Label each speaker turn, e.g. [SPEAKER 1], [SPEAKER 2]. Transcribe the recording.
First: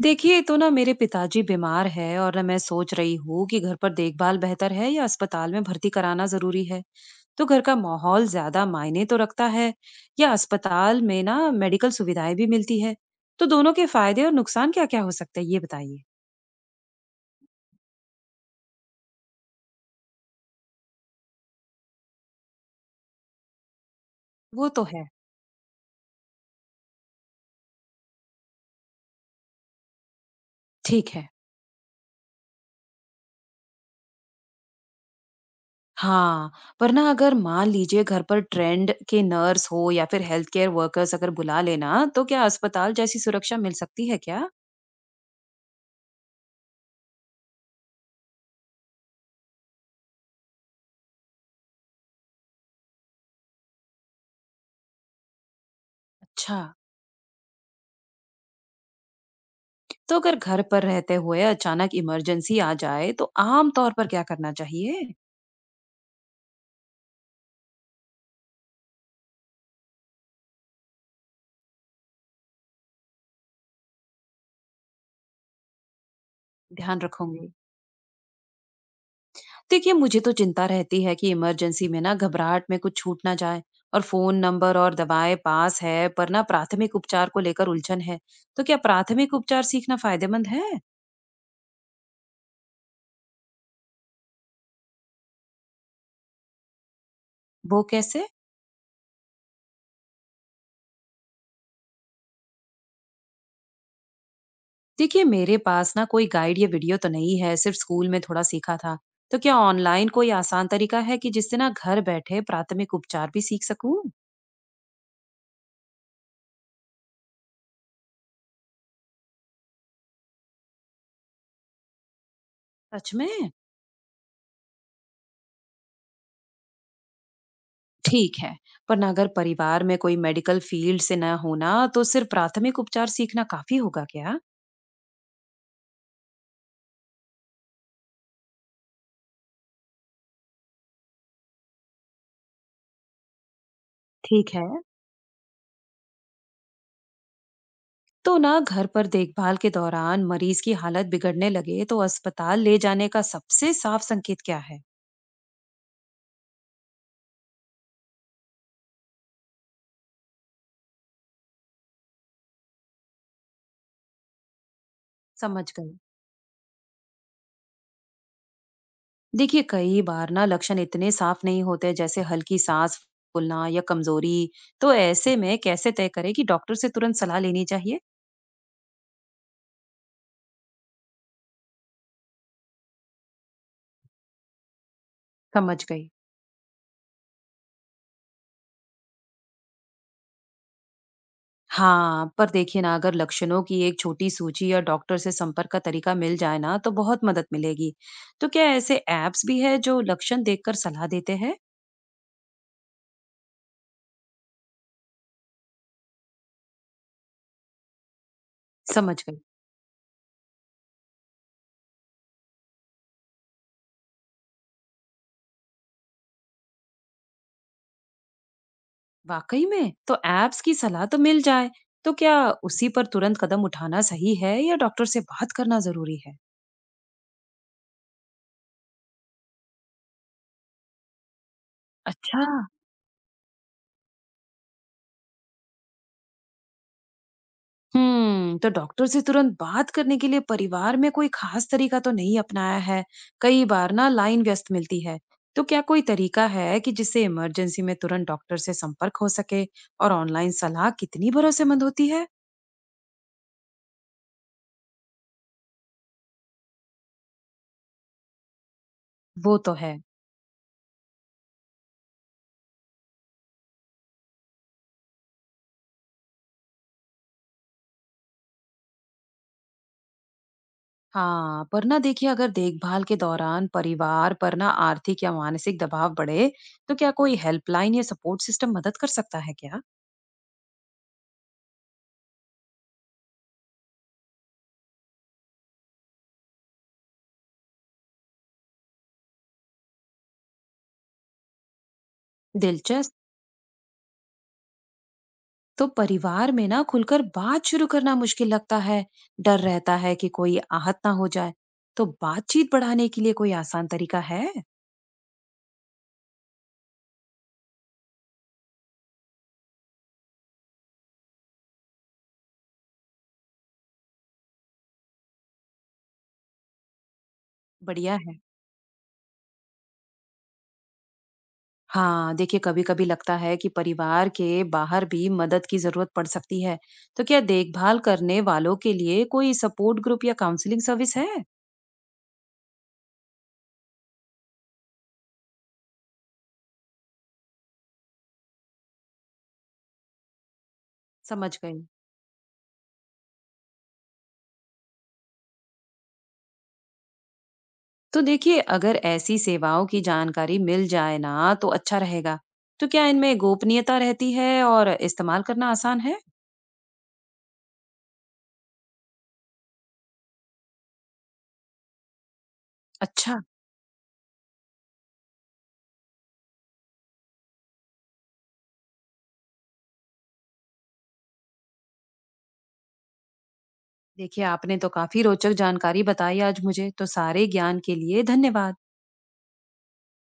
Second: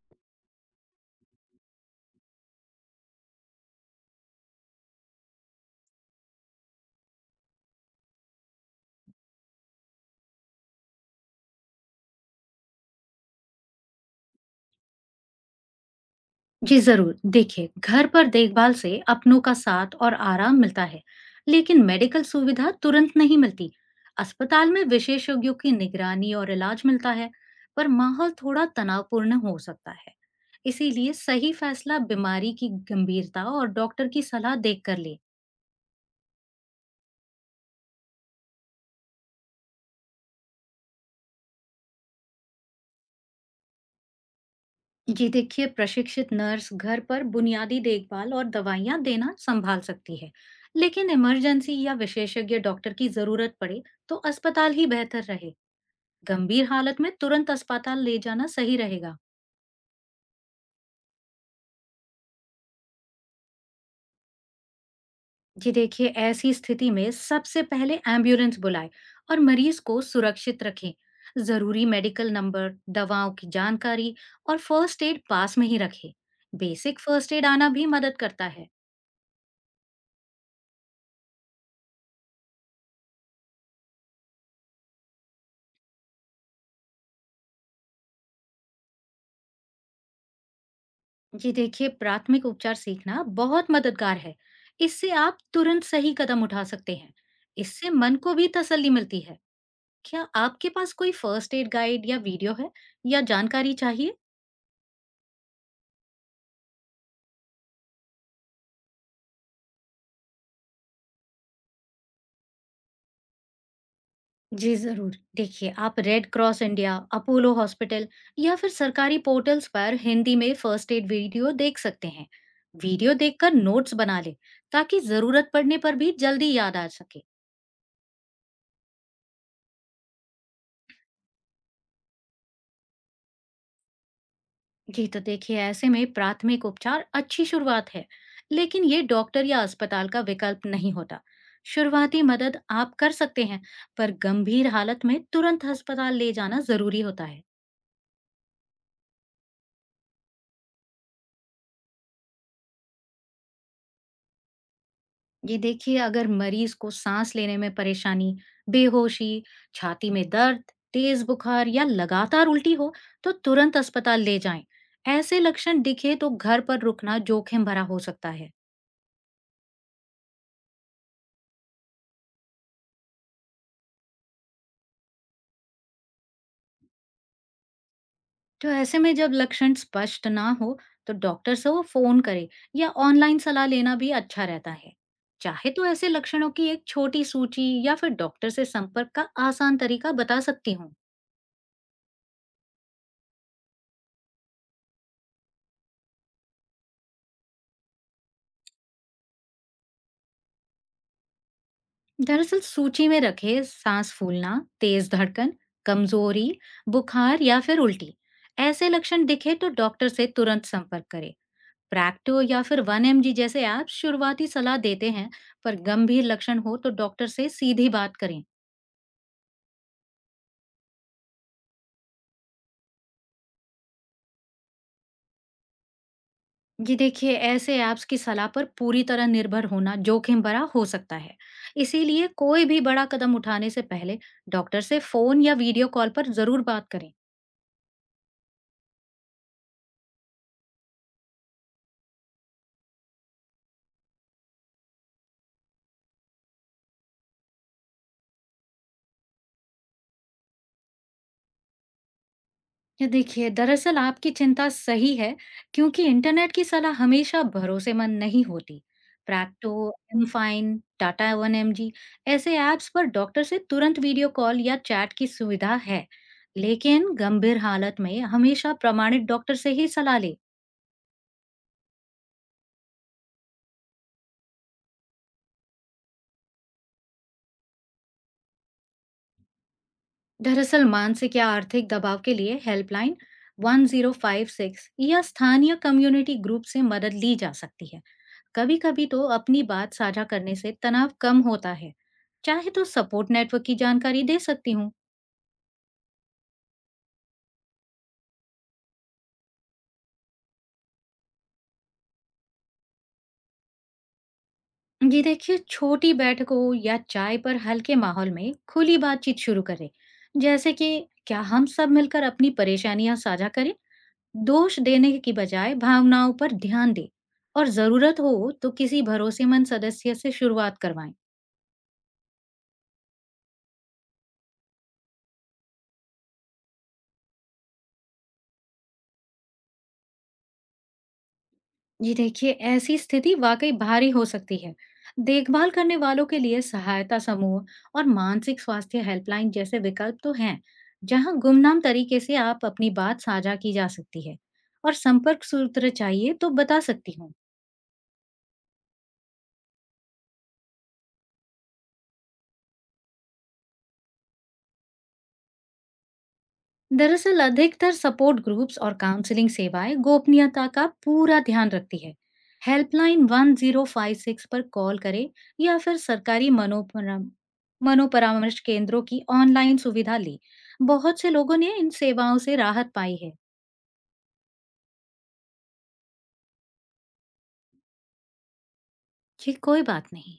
[SPEAKER 1] देखिए तो ना मेरे पिताजी बीमार है और ना मैं सोच रही हूँ कि घर पर देखभाल बेहतर है या अस्पताल में भर्ती कराना जरूरी है। तो घर का माहौल ज्यादा मायने तो रखता है या अस्पताल में ना मेडिकल सुविधाएं भी मिलती है। तो दोनों के फायदे और नुकसान क्या क्या हो सकते हैं ये बताइए।
[SPEAKER 2] जी जरूर। देखिए, घर पर देखभाल से अपनों का साथ और आराम मिलता है। लेकिन मेडिकल सुविधा तुरंत नहीं मिलती।
[SPEAKER 1] वो
[SPEAKER 2] अस्पताल
[SPEAKER 1] तो
[SPEAKER 2] में
[SPEAKER 1] है।
[SPEAKER 2] विशेषज्ञों की निगरानी और इलाज मिलता है। पर माहौल थोड़ा तनावपूर्ण हो सकता है।
[SPEAKER 1] ठीक
[SPEAKER 2] इसीलिए
[SPEAKER 1] है।
[SPEAKER 2] सही फैसला बीमारी की गंभीरता और डॉक्टर की सलाह देख कर ले।
[SPEAKER 1] हाँ, पर ना अगर मान लीजिए घर पर ट्रेंड के नर्स हो या फिर हेल्थ केयर वर्कर्स अगर बुला लेना तो क्या अस्पताल जैसी सुरक्षा मिल सकती है क्या?
[SPEAKER 2] ये देखिए, प्रशिक्षित नर्स घर पर बुनियादी देखभाल और दवाइयाँ देना संभाल सकती है। लेकिन इमरजेंसी या विशेषज्ञ डॉक्टर की जरूरत पड़े, तो अस्पताल ही बेहतर रहे।
[SPEAKER 1] अच्छा।
[SPEAKER 2] गंभीर हालत में तुरंत अस्पताल ले जाना सही रहेगा।
[SPEAKER 1] तो अगर घर पर रहते हुए अचानक इमरजेंसी आ जाए तो आम तौर पर क्या करना चाहिए?
[SPEAKER 2] जी देखिए, ऐसी स्थिति में सबसे पहले एम्बुलेंस बुलाएं और मरीज को सुरक्षित रखें। जरूरी मेडिकल नंबर, दवाओं की जानकारी और फर्स्ट एड पास में ही रखें।
[SPEAKER 1] ध्यान
[SPEAKER 2] बेसिक फर्स्ट एड
[SPEAKER 1] रखूंगी।
[SPEAKER 2] आना भी मदद करता है।
[SPEAKER 1] देखिए मुझे तो चिंता रहती है कि इमरजेंसी में ना घबराहट में कुछ छूट ना जाए। और फोन नंबर और दवाएं पास है पर ना प्राथमिक उपचार को लेकर उलझन है। तो क्या प्राथमिक उपचार सीखना फायदेमंद है?
[SPEAKER 2] जी देखिए, प्राथमिक उपचार सीखना बहुत मददगार है। इससे आप तुरंत सही कदम उठा सकते हैं।
[SPEAKER 1] वो
[SPEAKER 2] इससे मन
[SPEAKER 1] कैसे?
[SPEAKER 2] को भी तसल्ली मिलती है। क्या आपके पास कोई फर्स्ट एड गाइड या वीडियो है, या जानकारी चाहिए?
[SPEAKER 1] देखिए मेरे पास ना कोई गाइड या वीडियो तो नहीं है, सिर्फ स्कूल में थोड़ा सीखा था। तो क्या ऑनलाइन कोई आसान तरीका है कि जिससे ना घर बैठे प्राथमिक उपचार भी सीख सकूं?
[SPEAKER 2] जी जरूर। देखिए, आप Red Cross India, Apollo hospital या फिर सरकारी पोर्टल्स पर हिंदी में फर्स्ट एड वीडियो देख सकते हैं।
[SPEAKER 1] सच
[SPEAKER 2] वीडियो
[SPEAKER 1] में।
[SPEAKER 2] देखकर नोट्स बना ले, ताकि जरूरत पड़ने पर भी जल्दी याद आ सके।
[SPEAKER 1] ठीक है, वरना अगर परिवार में कोई मेडिकल फील्ड से न होना तो सिर्फ प्राथमिक उपचार सीखना काफ़ी होगा क्या?
[SPEAKER 2] जी, तो देखिए, ऐसे में प्राथमिक उपचार अच्छी शुरुआत है। लेकिन ये डॉक्टर या अस्पताल का विकल्प नहीं होता। शुरुआती मदद आप कर सकते हैं, पर
[SPEAKER 1] ठीक है।
[SPEAKER 2] गंभीर हालत में तुरंत अस्पताल ले जाना जरूरी होता है।
[SPEAKER 1] तो ना घर पर देखभाल के दौरान मरीज की हालत बिगड़ने लगे तो अस्पताल ले जाने का सबसे साफ संकेत क्या है?
[SPEAKER 2] ये देखिए, अगर मरीज को सांस लेने में परेशानी, बेहोशी, छाती में दर्द, तेज बुखार या लगातार उल्टी हो, तो तुरंत अस्पताल ले जाएं। ऐसे
[SPEAKER 1] समझ
[SPEAKER 2] लक्षण
[SPEAKER 1] गई।
[SPEAKER 2] दिखे तो घर पर रुकना जोखिम भरा हो सकता है।
[SPEAKER 1] देखिए कई बार ना लक्षण इतने साफ नहीं होते, जैसे हल्की सांस फूलना या कमजोरी, तो ऐसे में कैसे तय करें कि डॉक्टर से तुरंत सलाह लेनी चाहिए?
[SPEAKER 2] तो ऐसे में जब लक्षण स्पष्ट ना हो, तो डॉक्टर से वो फोन करे या ऑनलाइन सलाह लेना भी अच्छा रहता है। चाहे
[SPEAKER 1] समझ
[SPEAKER 2] तो
[SPEAKER 1] गई।
[SPEAKER 2] ऐसे लक्षणों की एक छोटी सूची या फिर डॉक्टर से संपर्क का आसान तरीका बता सकती हूँ।
[SPEAKER 1] हाँ, पर देखिए ना अगर लक्षणों की एक छोटी सूची या डॉक्टर से संपर्क का तरीका मिल जाए ना तो बहुत मदद मिलेगी। तो क्या ऐसे ऐप्स भी है जो लक्षण देखकर सलाह देते हैं?
[SPEAKER 2] दरअसल सूची में रखें सांस फूलना, तेज धड़कन, कमजोरी, बुखार या फिर उल्टी। ऐसे
[SPEAKER 1] समझ
[SPEAKER 2] लक्षण
[SPEAKER 1] गई।
[SPEAKER 2] दिखे तो डॉक्टर से तुरंत संपर्क करें। प्रैक्टो या फिर वन एम जी जैसे ऐप शुरुआती सलाह देते हैं। पर गंभीर लक्षण हो तो डॉक्टर से सीधी बात करें।
[SPEAKER 1] वाकई में? तो ऐप्स की सलाह तो मिल जाए, तो क्या उसी पर तुरंत कदम उठाना सही है या डॉक्टर से बात करना जरूरी है?
[SPEAKER 2] जी देखिए, ऐसे ऐप्स की सलाह पर पूरी तरह निर्भर होना जोखिम भरा हो सकता है। इसीलिए
[SPEAKER 1] अच्छा।
[SPEAKER 2] कोई भी बड़ा कदम उठाने से पहले डॉक्टर से फोन या वीडियो कॉल पर जरूर बात करें।
[SPEAKER 1] तो डॉक्टर से तुरंत बात करने के लिए परिवार में कोई खास तरीका तो नहीं अपनाया है। कई बार ना लाइन व्यस्त मिलती है। तो क्या कोई तरीका है कि जिससे इमरजेंसी में तुरंत डॉक्टर से संपर्क हो सके और ऑनलाइन सलाह कितनी भरोसेमंद होती है?
[SPEAKER 2] ये देखिए, दरअसल आपकी चिंता सही है, क्योंकि इंटरनेट की सलाह हमेशा भरोसेमंद नहीं होती।
[SPEAKER 1] वो तो
[SPEAKER 2] प्रैक्टो,
[SPEAKER 1] है।
[SPEAKER 2] Mfine, Tata one M G, ऐसे ऐप्स पर डॉक्टर से तुरंत वीडियो कॉल या चैट की सुविधा है, लेकिन गंभीर हालत में हमेशा प्रमाणित डॉक्टर से ही सलाह ले।
[SPEAKER 1] हाँ, पर ना देखिए अगर देखभाल के दौरान परिवार पर ना आर्थिक या मानसिक दबाव बढ़े तो क्या कोई हेल्पलाइन या सपोर्ट सिस्टम मदद कर सकता है क्या?
[SPEAKER 2] दरअसल मानसिक या आर्थिक दबाव के लिए हेल्पलाइन 1056 या स्थानीय कम्युनिटी ग्रुप से मदद ली जा सकती है। कभी कभी तो अपनी बात साझा करने से तनाव कम होता है। चाहे तो
[SPEAKER 1] दिलचस्प।
[SPEAKER 2] सपोर्ट नेटवर्क की जानकारी दे सकती हूँ।
[SPEAKER 1] तो परिवार में ना खुलकर बात शुरू करना मुश्किल लगता है। डर रहता है कि कोई आहत ना हो जाए। तो बातचीत बढ़ाने के लिए कोई आसान तरीका है?
[SPEAKER 2] जी देखिए, छोटी बैठकों या चाय पर हल्के माहौल में खुली बातचीत शुरू करें। जैसे कि क्या हम सब मिलकर अपनी परेशानियां साझा करें। दोष देने की बजाय भावनाओं पर ध्यान दें, और
[SPEAKER 1] बढ़िया
[SPEAKER 2] जरूरत
[SPEAKER 1] है।
[SPEAKER 2] हो तो किसी भरोसेमंद सदस्य से शुरुआत करवाएं।
[SPEAKER 1] हाँ, देखिए कभी कभी लगता है कि परिवार के बाहर भी मदद की जरूरत पड़ सकती है। तो क्या देखभाल करने वालों के लिए कोई सपोर्ट ग्रुप या काउंसलिंग सर्विस है?
[SPEAKER 2] जी देखिए, ऐसी स्थिति वाकई भारी हो सकती है। देखभाल करने वालों के लिए सहायता समूह और मानसिक स्वास्थ्य हेल्पलाइन जैसे विकल्प तो हैं, जहां
[SPEAKER 1] समझ
[SPEAKER 2] गुमनाम
[SPEAKER 1] गई।
[SPEAKER 2] तरीके से आप अपनी बात साझा की जा सकती है। और संपर्क सूत्र चाहिए तो बता सकती हूँ।
[SPEAKER 1] तो देखिए अगर ऐसी सेवाओं की जानकारी मिल जाए ना तो अच्छा रहेगा। तो क्या इनमें गोपनीयता रहती है और इस्तेमाल करना आसान है?
[SPEAKER 2] दरअसल अधिकतर सपोर्ट ग्रुप्स और काउंसलिंग सेवाएं गोपनीयता का पूरा ध्यान रखती है। हेल्पलाइन
[SPEAKER 1] अच्छा।
[SPEAKER 2] 1056 पर कॉल करें, या फिर सरकारी मनोपरामर्श केंद्रों की ऑनलाइन सुविधा लें। बहुत से लोगों ने इन सेवाओं से राहत पाई है।
[SPEAKER 1] देखिए, आपने तो काफ़ी रोचक जानकारी बताई आज मुझे, तो सारे ज्ञान के लिए धन्यवाद।
[SPEAKER 2] ये कोई बात नहीं।